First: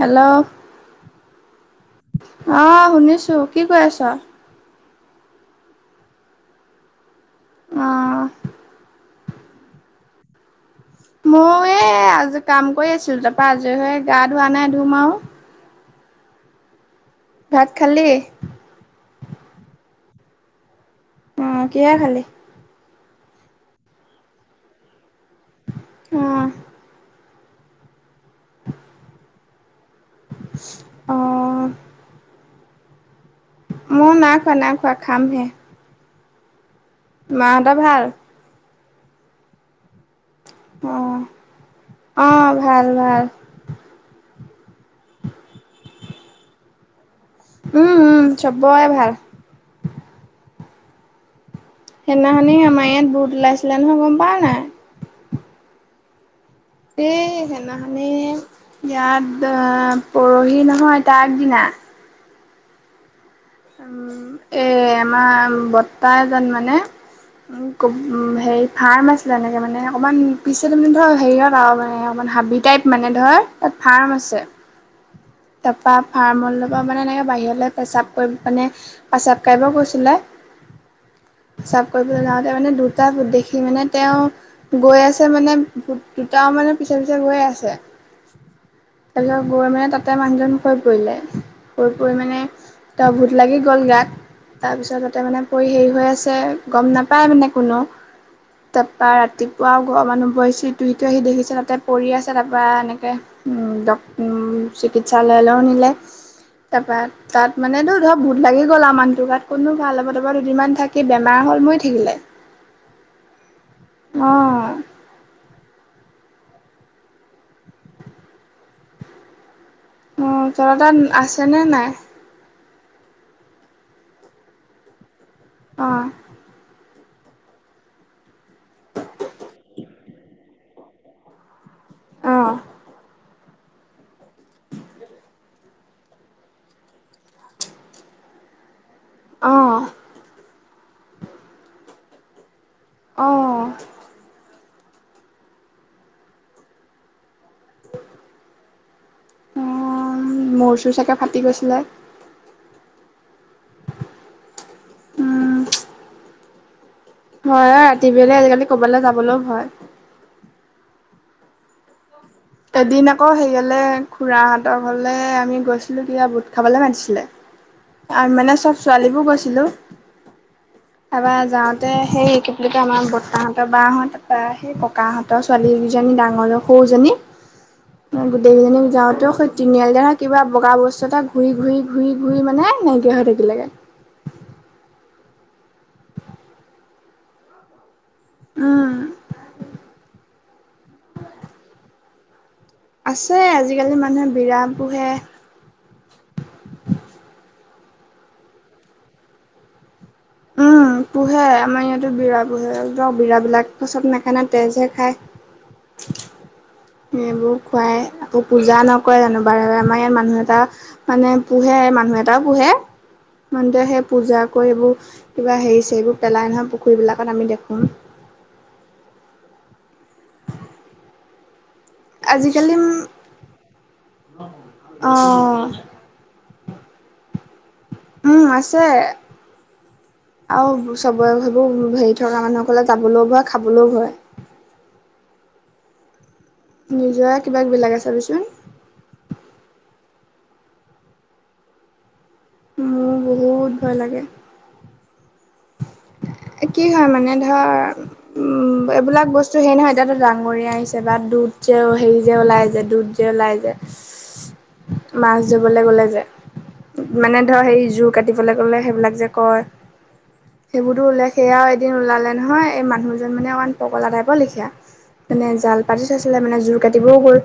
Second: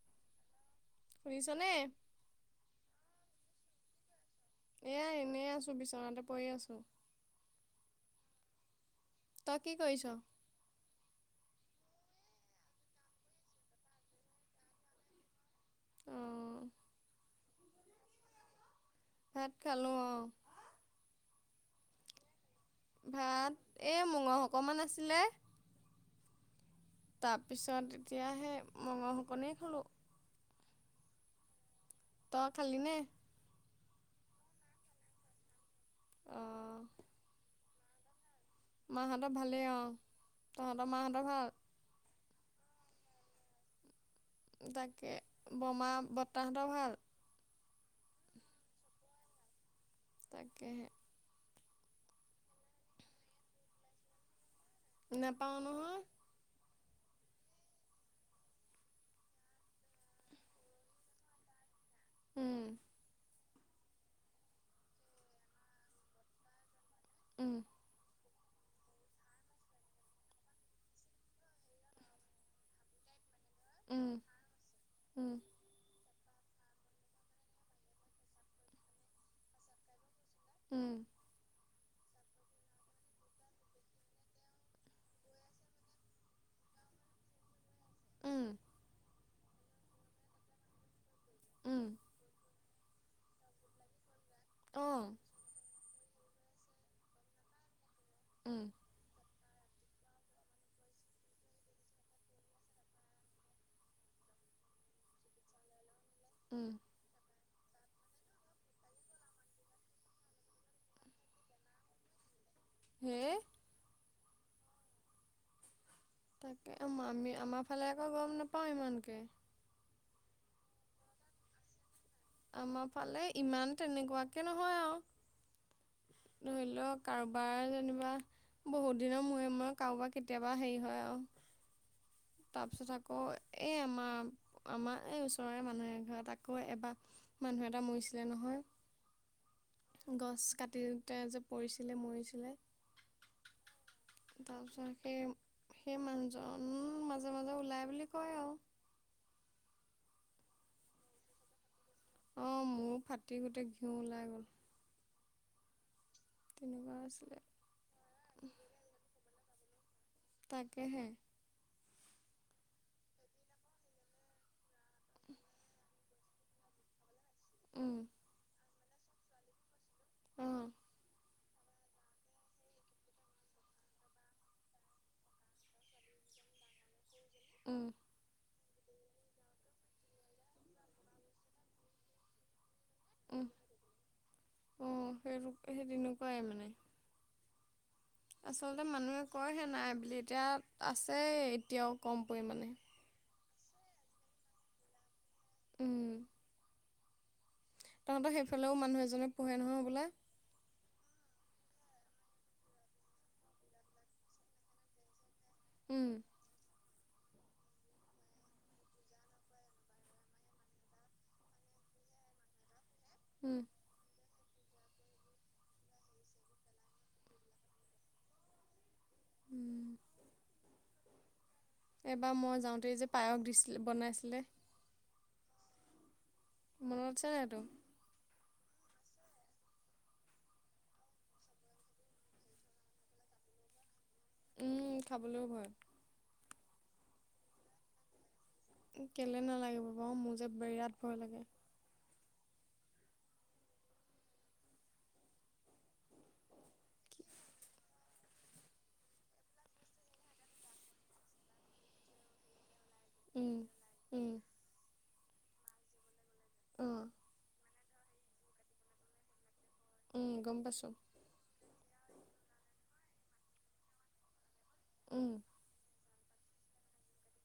Hello. শুনিছনে? অ', শুনিছোঁ, কি কৰি আছ? এয়া এনেই আছো, বিচনাতে পৰি আছো। অঁ তই কি কৰিছ? মই এই আজ কাম কৰি আছিলো, তাপা আজৰি হৈ আহি গা ধোৱা নাই, ধুম আও। অঁ ভাত খালি? ভাত খালো অঁ। অঁ কিহেৰে খালি? ভাত এই মঙহ অকমান আছিলে। অঁ। তাপিছত এতিয়া হে মঙহ অকনেই খালো। অঁ তই খালি নে? মই নাই খোৱা নাই খোৱা, খামহে। অ। মাহত ভাল? মাহত ভালেই অঁ। তঁহতৰ মাহতৰ ভাল? অঁ ভাল ভাল। তাকে, বমা বত্তা হতৰঁ ভাল? উম উম চবএ ভাল। তাকেহে। সেইদিনাখনি আমা ইয়াত ভূত ওলাইছিলে নহয়, গম পাৱ নাই? নেপাওঁ নহয়। এই সেইনাখনি ইয়াত অঁ পৰহি নহয় তা আগদিনা। উম উম এই আমাৰ বত্তা এজন মানে উম হেৰি ফাৰ্ম আছিলে এনেকে মানে অকমান পিচত যেনিবা হেয়িয়ত আও মানে অকমান হাবি টাইপ মানে ধৰ তাত উম ফাৰ্ম আছে। উম তাপা ফাৰ্মৰ লগত মানে এনেকে বাহিৰলে পেচাব কৰি মানে পাচাব কৰিব গৈছিলে। উম পাচাব কৰিবলে যাওঁতে মানে দুটা ভূট দেখি মানে তেওঁ গৈ আছে মানে, ভূত দুটাও মানে পিছে পিছে গৈ আছে। উম তাৰপিছত গৈ মানে তাতে মানুহজন শুই পৰিলে উম শুই পৰি মানে তাৰ ভূত লাগি গ'ল গাত, অঁ তাৰপিছত তাতে মানে কৰি হেৰি হৈ আছে, গম নাপায় মানে কোনো উম। তাপা ৰাতিপুৱা ঘৰৰ মানুহবোৰ আহিছে ইটো হিটো আহি দেখিছে তাতে পৰি আছে, তাপা এনেকে উম ডক উম চিকিৎসালয়লেও নিলে উম তাপা তাত মানেতো ধৰক ভূত লাগি গ'ল আও মানুহটোৰ গাত, ক'তনো ভাল হ'ব, তাপা দুদিনমান থাকি বেমাৰ হ'ল মৰি থাকিলে। [unintelligible] হে অঁ তাকে আমি আমাৰ ফালে আকৌ গম নাপাওঁ ইমানকৈ। অ, থত তাত আছেনে নাই? আমাৰ ফালে ইমান তেনেকুৱাকে নহয় অ আৱ। ধৰি লওক কাৰোবাৰ যেনিবা বহুত দিনৰ মূৰে মূৰে কাৰোবাৰ কেতিয়াবা হেৰি হয় আৱ। অ তাৰপিছত আকৌ এ আমা আমা এই ওচৰৰে মানুহ এঘৰত আকৌ এবা মানুহ এটা মৰিছিলে নহয়। অ গছ কাটিতে যে পৰিছিলে মৰিছিলে। অঁ। তাৰপিছত সেই সেই মানুহজন মাজে মাজে ওলাই বুলি কয় আৱ। [unintelligible] মোৰ চোৰ চাগে ফাটি গৈছিলে? অ, মোৰ ফাটি গোটেই ঘিউ ওলাই গ'ল। উম। তেনেকুৱা আছিলে। হয় হা। [unintelligible] আজিকালি ক'বালে যাবলও ভয়। তাকেহে। এদিন আকৌ সেইয়লে খুৰাহঁতৰ ঘলে আমি গৈছিলোঁ। [unintelligible] বুট খাবলে মাতিছিলে। উম। মানে চব ছোৱালীবোৰ গৈছিলোঁ। অ। তাপা যাওঁতে সেই কি বুলি আমাৰ বৰ্তাহঁতৰ বাহঁত বা সেই ককা ত ছোৱালীকিজনী ডাঙৰ সৰুজনী উম। গোটেইকেইজনীক যাওঁতেও সেই তিনিআলি না কিবা বগা বস্তু এটা ঘূৰি ঘূৰি ঘূৰি ঘূৰি মানে [unintelligible] থাকিলেগে। অ, সে সেই তেনেকুৱাই মানে। আচলতে উম মানুহে কয়হে নাই বুলি, এতিয়া আছেই এতিয়াও কম পৰিমাণে। আছে, আজিকালি মানুহে বিৰা পোহে। উম। তহঁতৰ সেইফালেও মানুহ এজনে পোহে নহয় বোলে? উম, পোহে। আমাৰ ইয়াতো বিৰা পোহে। বিৰাবিলাক চব নাখায় না, তেজহে খায়। [inaudible] উম। সেইবোৰ খুৱাই আকৌ পূজা নকৰে জানো বাৰে বাৰে। আমাৰ ইয়াত মানুহ এটা মানে পোহে, মানুহ এটাও পোহে। উম, মানু্টোৱে সেই পূজা কৰি এইবোৰ কিবা হেৰি ছেই বোৰ পেলাই নহয় পুখুৰীবিলাকত আমি দেখোঁ। উম। এবা মই আজিকালি যাওঁতে যে পায়স দিছিল বনাইছিলে? অঁ। মনত আছে নাই টো? উম, আছে। আও চবৰে ভাবোঁ হেৰি থকা মানুহসকলে যাবলও ভয়, খাবলও ভয়। উম, খাবলও ভয়। নিজৰে কিবা কিবি লাগে চাবিচোন। কেলে নালাগিব বাও, মোৰ যে বিৰাট ভয় লাগে। মো বহুত ভয় লাগে। কি হয় মানে ধৰ উম এইবিলাক বস্তু হেই নহয় এতিয়াতো ডাঙৰীয়া আহিছে বা দুধ যে হেৰি যে ওলাই যে দুধ যে ওলাই উম, য উম, মাছ ধবলৈ গ'লে যে অ', মানে ধৰ সেই জোৰ কাটিবলৈ গ'লে সেইবিলাক যে কয় উম, গম পাইছোঁ। সেইবোৰতো ওলাই সেয়াও এদিন ওলালে নহয় এই মানুহজন মানে অকণ পগলা টাইপৰ লেখীয়া উম, মানে জাল পাতি পাতি থৈছিলে মানে জোৰ কাটিবও গ'ল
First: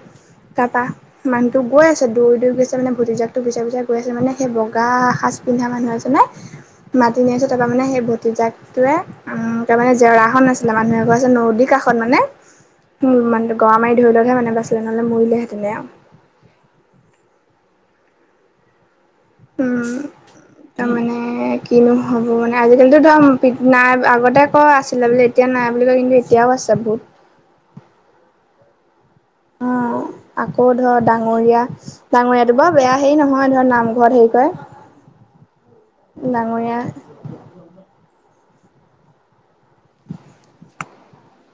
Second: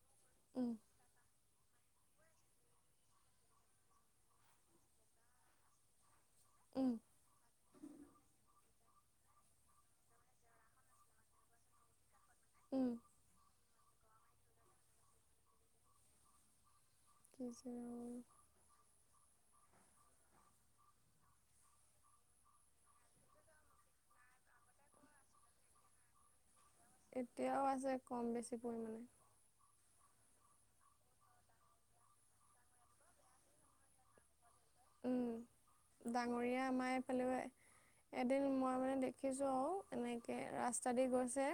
উম, তাৰাপা ইমান তো গৈ আছে দৌৰি দৌৰি গৈ আছে মানে ভতিজাকটো পিচে পিচে গৈ আছে মানে সেই বগা সাজ পিন্ধা মানুহ এজনে উম, মাতি নি আছে তাপা মানে সেই ভতিজাক টোয়ে উ তা মানে জেওৰা এখন আছিলে মানুহ এঘৰ আছে নদীৰ কাষত মানে উম মানুহটো গৰা মাৰি ধৰিলতহে মানে বাছিলে নহলে মৰিলে হেতেনে আউ কে যে আৰু উম তামানে কি নো হ'ব মানে আজিকালিতো ধৰ পিত নাই আগতে কয় আছিলে বোলি এতিয়া নাই বুলি কয় কিন্তু এত এতিয়াও আছে ভুত এতিয়াও আছে কম বেছি পৰিমাণে আকৌ ধৰ ডাঙৰীয়া ডাঙৰীয়াটো বাউ বেয়া হেৰি নহয় ধৰ নামঘৰত হেৰি কয়ে উম ডাঙৰীয়া আমাৰ সেনকাই এদিন মই মানে দেখিছোঁ আৰু এনেকে ৰাস্তা দি গৈছে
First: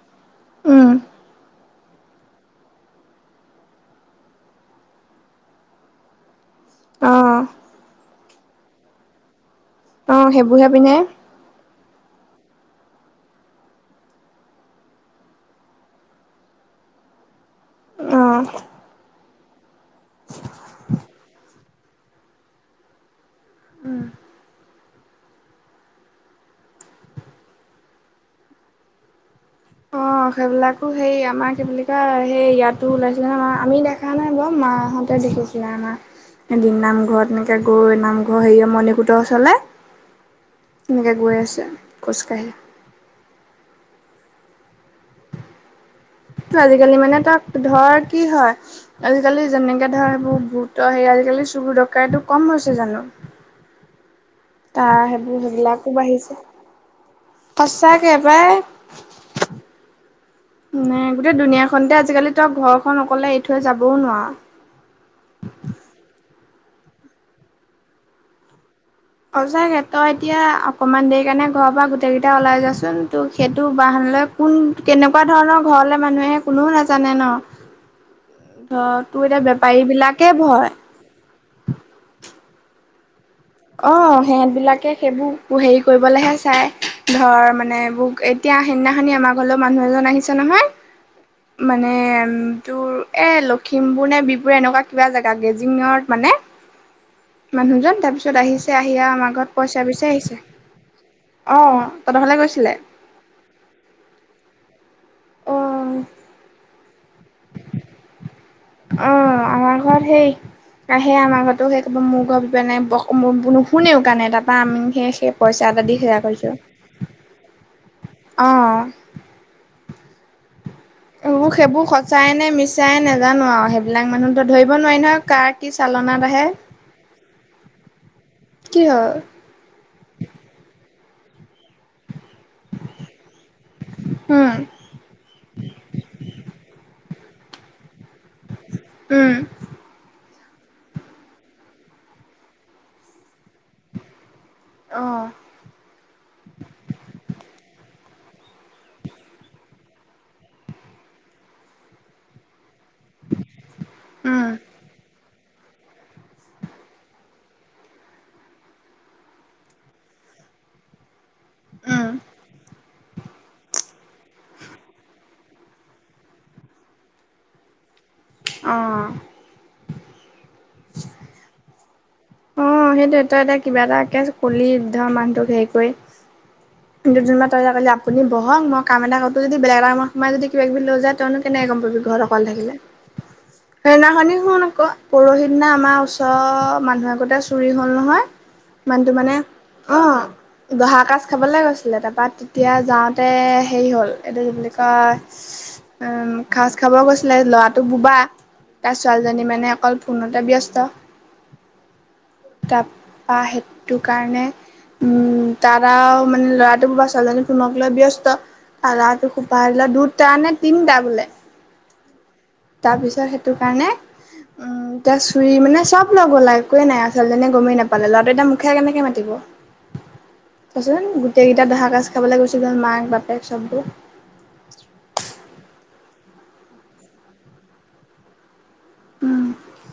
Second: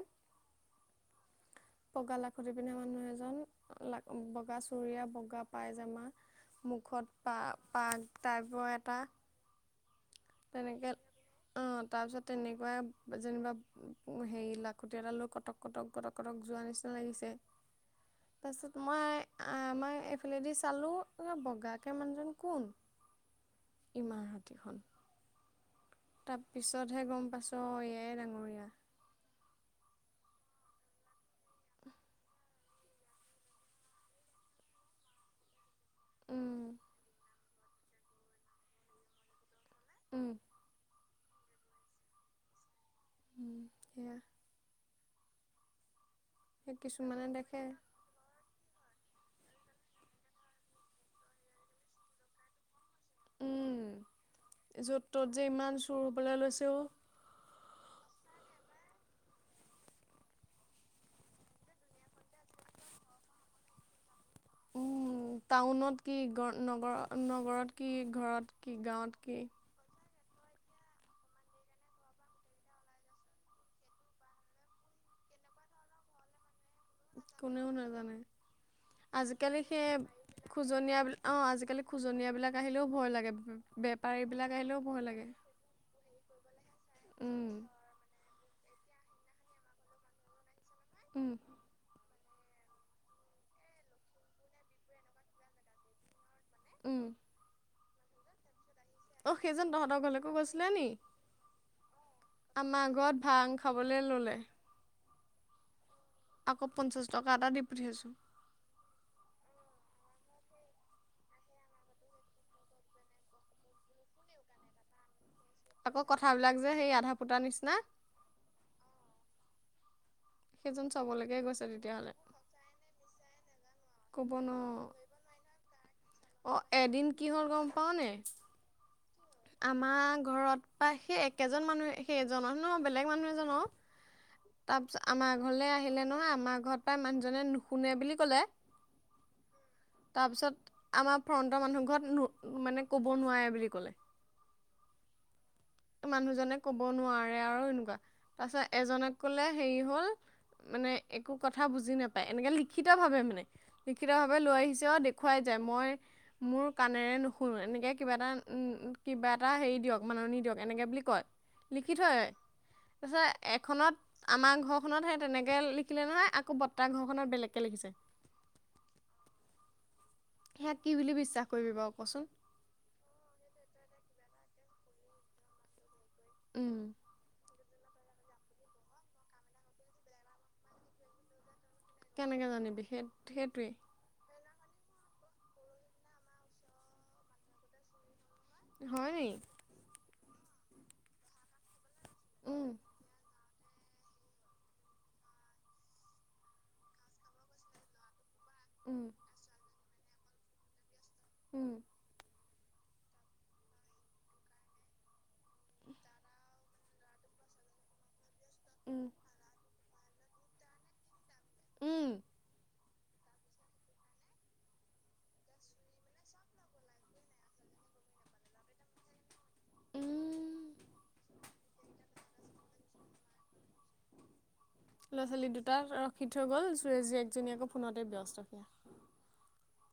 উম বগা লাখুটি পিন্ধা মানুহ এজন লা বগা চুুৰিয়া বগা পাইজামা অ মুখত পা পাক টাইপৰ এটা অ সেইবোৰহে তেনেকে পিন্ধে অ তাৰ পিছত তেনেকুৱাই যেনিবা হেৰি লাখুটি এটা লৈ কটক কটক কটক কটক যোৱা নিচিনা লাগিছে উ তাৰপাছত মই আমাক এইফালেদি চালোঁ বগাকে মানুহজন কোন ইমান ৰাতিখন তাৰ পিছতহে গম পাইছো এয়াই ডাঙৰীয়া অঁ সেইবিলাকটো সেই আমাৰ কি বুলি কয় সেই ইয়াত টো ওলাইছিলে ন আমি দেখা নাই বাৰু মা হঁতে দেখিছিলে আমাৰ এদিন উম, নামঘৰত এনেক গৈ নামঘৰ হেৰি মণিকূটৰ ওচৰলে উম এনেকে গৈ আছে খোজকাঢ়ি উম সেয়া ত সেই আজিকালি মানে কিছুমানে তাত দেখে ধৰ কি হয় আজিকালি যেনেকে ধৰ এইবোৰ ভুতৰ সে আজিকালি চুৰ ডকাইতো কম হৈছে জানো উম তাৰ য'ত ত'ত সেইবোৰ যে ইমান সেইবিলাকো চোৰ বাঢ়িছে হ'বলৈ লৈছে অ সঁচাকে পাই উম গোটেই দুুনীয়াখনতে আজিকালি তই ঘৰখন অকলে এৰি থৈ যাবও নোৱাৰ। উম টাউনত কি গ নগ নগৰত কি ঘৰত কি গাঁৱত কি সঁচাকে তই এতিয়া অকমান দেৰি কাৰণে ঘৰৰ পৰা গোটেইকেইটা ওলাই যাচোন তো সেইটো বাহানা লৈ কোন কেনেকুৱা ধৰণৰ ঘৰলে মানুহ আহে কোনেও নাজ কোনেও নাজানে তোৰ এতিয়া আজিকালি বেপাৰী সেই বিলাকে ভয় খোজনীয়া বিল অ' আজিকালি খোজনীয়া বিলাক আহিলেও ভয় লাগে। অ' বেপাৰীবিলাক সিহঁত আহিলেও বিলাকে ভয় লাগে সেইবোৰ হেৰি কৰিবলৈহে চাই ধৰ উম, মানে এইবোৰ এই এতিয়া সেইদিনাখনি আমাৰ ঘৰলৈ মানুহ এজন আহিছে নহয়। উম মানে তোৰ এই লখিমপুৰ নে বিপুৰ এনেকুৱা কিবা জেগা গেজিঙত মানে, উম। মানুহজন তাৰ পিছত আহিছে। আহিয়া আমাৰ অ', ঘৰত সেইজন পইচা তহঁতৰ বিচাৰ ঘৰলৈকো আহিছে, গৈছিলে নি অ তহতৰ ঘৰলে গৈছিলে। আমাৰ ঘৰত ভাং খাবলে ল'লে। অ, আকৌ পঞ্চাছ টকা এটা দি পঠিয়াইছোঁ। অ' আমাৰ ঘৰত সেই আহে আমাৰ ঘৰতো সেই ক'ব মোৰ ঘৰ পিনাই ম নুশুনেও, কাৰণে তাৰপৰা আমি সেই পইচা এটা দি আকৌ সেয়া কৰিছোঁ কথাবিলাক যে সেই আধা ফুটাৰ নিচিনা। অ' সেইজন ছবত সেইবোৰ সঁচাইনে মিছাই। মিছাই, নোজানো আৰু সেইবিলাক ক'ব মানুহতো ধৰিব নোৱাৰোঁ। নোৱাৰি নহয় কাৰ কি চালনা অ' এদিন কিহ'ল গম পাওঁনে, কি হল আমাৰ ঘৰত প্ৰায় সেই একেজন মানুহে, সেইজনৰ নু বেলেগ মানুহ এজনক উম, তাৰপিছত, আমাৰ ঘৰলৈ আহিলে নহয় আমাৰ ঘৰত প্ৰায় মানুহজনে নুশুনে বুলি ক'লে উম। তাৰপিছত আমাৰ ফ্ৰণ্টৰ মানুহ ঘৰত মানে ক'ব নোৱাৰে বুলি ক'লে। অ'। মানুহজনে ক'ব নোৱাৰে আৰু এনেকুৱা তাৰ পিছত এজনক কলে হেৰি হল, মানে একো কথা বুজি নাপায় এনেকে লিখিত ভাৱে মানে লিখিত ভাৱে উম, লৈ আহিছে। তেওঁ দেখুৱাই যায় মই মোৰ কাণেৰে নুশুনো এনেকৈ কিবা এটা, উম কিবা এটা হেৰি দিয়ক মাননি দিয়ক এনেকে বুলি কয়। লিখি উম, থয়। [unintelligible] এখনত আমাৰ ঘৰখনত সেই তেনেকে লিখিলে নহয়। আকৌ বৰ্তা ঘৰখনত বেলেগকে লিখিছে। অ' সেয়াত কি বুলি বিশ্বাস কৰিবি বাৰু কচোন। অ' সেইটো তই এতিয়া কিবা এটাে কলি ধৰ মানুহ তোক হেৰি কৰি। উম। [unintelligible] আপুনি বহক মই কাম এটা কৰো যদি বেলেগ এটা ৰুমত সোমাই কিব কিবি লৈ যায় তই নু। কেনেকে গম পাবি ঘৰত অক কেনেকে থাকিলে জানিবি সেই সেইটোৱেই সেইনাখনি, শুন আকৌ। পৰহি দিনা আমাৰ ওচৰৰ মানুহে আগতে চুৰি হ'ল নহয়। হয় মানুহটো নি মানে। অ' দহা কাজ খাবলে গৈছিলে। তাৰপা উম তেতিয়া যাওঁ, তাতে হেৰি হ'ল, এইটো কি বুলি কয় উম সাঁজ খাব কৈছিলে, ল'ৰাটো বোবা। তাৰ উম ছোৱালীজনী মানে অকল ফোনতে ব্যস্ত। হম। তাপা সেইটো কাৰণে উম তাত আও ল'ৰাটো বা ছোৱালীজনী ফোনক লৈ উম ব্যস্ত হোপাই দিলে দুটা নে তিনটা বোলে উম তাৰপিছত সেইটো কাৰণে উম এতিয়া চুৰি মানে চব লৈ গ'ল একোৱে নাই ছোৱালী জনিয়ে গমেই নাপালে ল'ৰাটোয়ে এটা মুখেৰে কেনেকে মাতিব উম। চোৱাচোন গোটেই কেইটা দহা কাজ খাবলৈ গুচি গল মাক বাপেক চববোৰ ল'ৰা ছোৱালী দুটা ৰখি থৈ গ'ল জীয়েক জনী আক আকৌ ফোনতে ব্যস্ত সেয়া উম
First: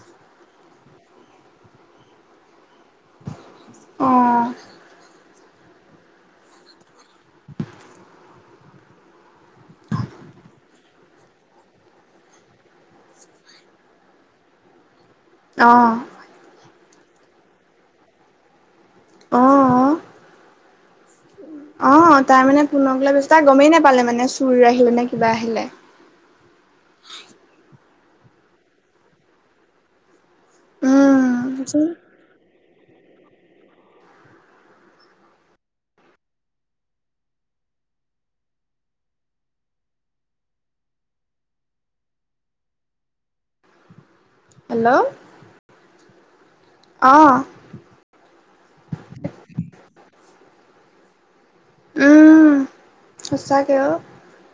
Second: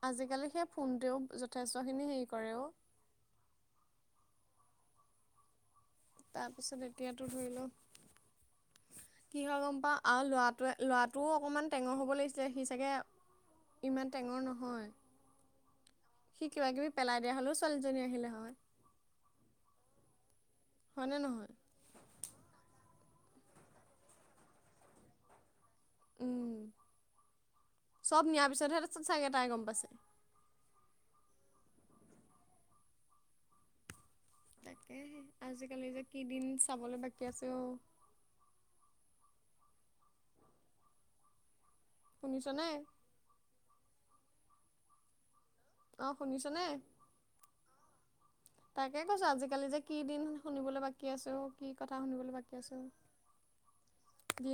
আজিকালি সেই ফোনটোৱেও যথেষ্টখিনি হেৰি কৰে অ' অ' তাৰপিছত এতিয়াতো ধৰি লও কি হয় গম পাওঁ আৰু ল'ৰাটোৱে ল'ৰাটোও অকনমান টেঙৰ হ'ব লাগিছিলে সি চাগে ইমান টেঙৰ নহয় অ' সি কিবা কিবি পেলাই দিয়া হ'লেও ছোৱালীজনী আহিলে হয় অ' হয়নে নহয় অ' তাই মানে ফোনক লৈ তাই গমেই নাপালে মানে চুৰ আহিলে নে কিবা আহিলে উম চব নিয়াৰ পিছতহে চাগে চাগে তাই গম পাইছে উম তাকেহে আজিকালি যে কি দিন চাবলে বাকী আছে অ শুনিছ নে হেল্ল' অ শুনিছ নে অ তাকে কৈছো আজিকালি যে কি দিন শুনিবলে বাকী আছে অ কি কথা শুনিবলে বাকী উম আছে সঁচাকে ঔ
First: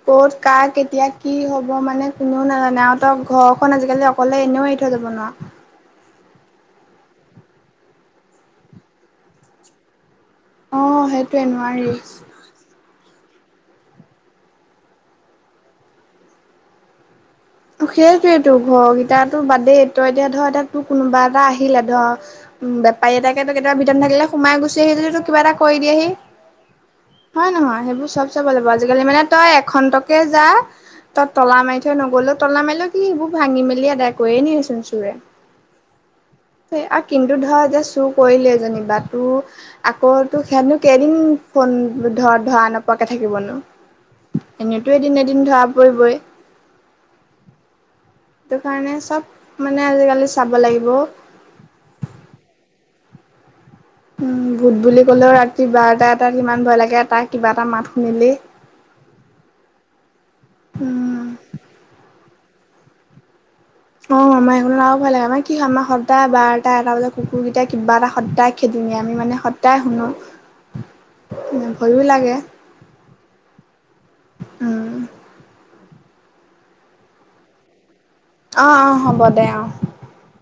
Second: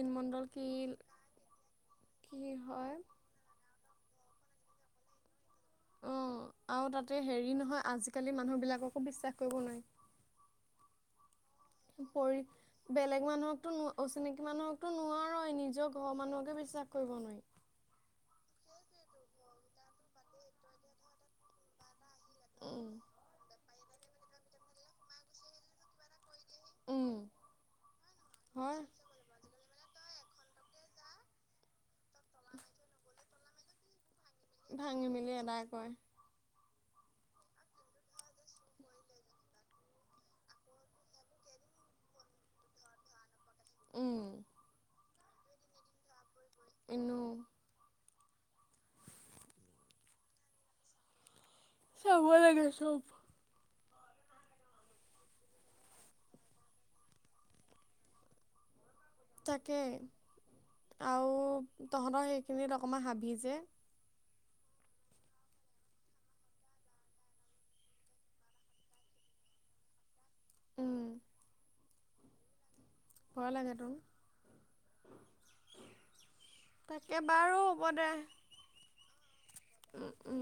ক'ত কা কেতিয়া কি হ'ব মানে কি কোনেও নাজানে হয় আৰু ত ঘৰখন আজিকালি অকলে এনেও এৰি থৈ যাব নোৱাৰ অ আৰু তাতে হেৰি নহয় আজিকালি মানুহবিলাককো বিশ্বাস কৰিব নোৱাৰি অ সেইটোয়ে নোৱা পৰি বেলেগ মানুহকতো ন অচিনাকি মানুহকতো নোৱাৰই নিজৰ ঘৰৰ মানুহকে বিশ্বাস কৰিব নোৱাৰি সেইটোৱেই তো ঘৰকেইটাতো বাদ দে তই এতিয়া ধ এতিয়া তোৰ কোনোবা এটা আহিলে ধ উম বেপাৰী এটাকে তই কেতিয়াবা ভিতৰত নেথাকিলে সোমাই গুচি আহি যদি তোক কিবা এটা কৰি দিয়েহি উম হয় নহয় সেইবোৰ চব চাব লাগিব হয় আজিকালি মানে তই এখনটকে যা তই তলা মাৰি থৈ নগলও তলা মাৰিলেও কি সেইবোৰ ভাঙি মেলি এদাই কৈয়ে নিয়ে চোন ভাঙি চোৰে মেলি এদাই কয় আৰু কিন্তু ধৰ যে চুৰ কৰিলেই যেনিবা তোৰ আকৌ তো সেইয়াত কেইদিন ফোন ধৰা ধৰা নপৰাকে থাকিবনো উম এনেই তো এদিন এদিন ধৰা পৰিবই এনো সেইটো কাৰণে চব মানে আজিকালি চাব লাগিব অ চাবই লাগে চব ভূত বুলি ক'লেও ৰাতি বাৰটা এটাত কিমান ভয় লাগে এটা কিবা এটা মাত শুনিলেই তাকে উম। আৰু তহঁতৰ সেইখিনিত অকণমান হাবি যে অ আমাৰ এইকনত আৰু ভয় লাগে আমাৰ কি আমাৰ সদায় বাৰটা এটা বজাত কুকুৰকেইটাই কিবা এটা সদায় খেদি নি আমি মানে সদায় শুনো। উম [unintelligible] ভয়ো লাগে। ভয় লাগে ত'। উম, তাকে বাৰু হ'ব দে। অ অ, হ'ব দে অ। উম উম।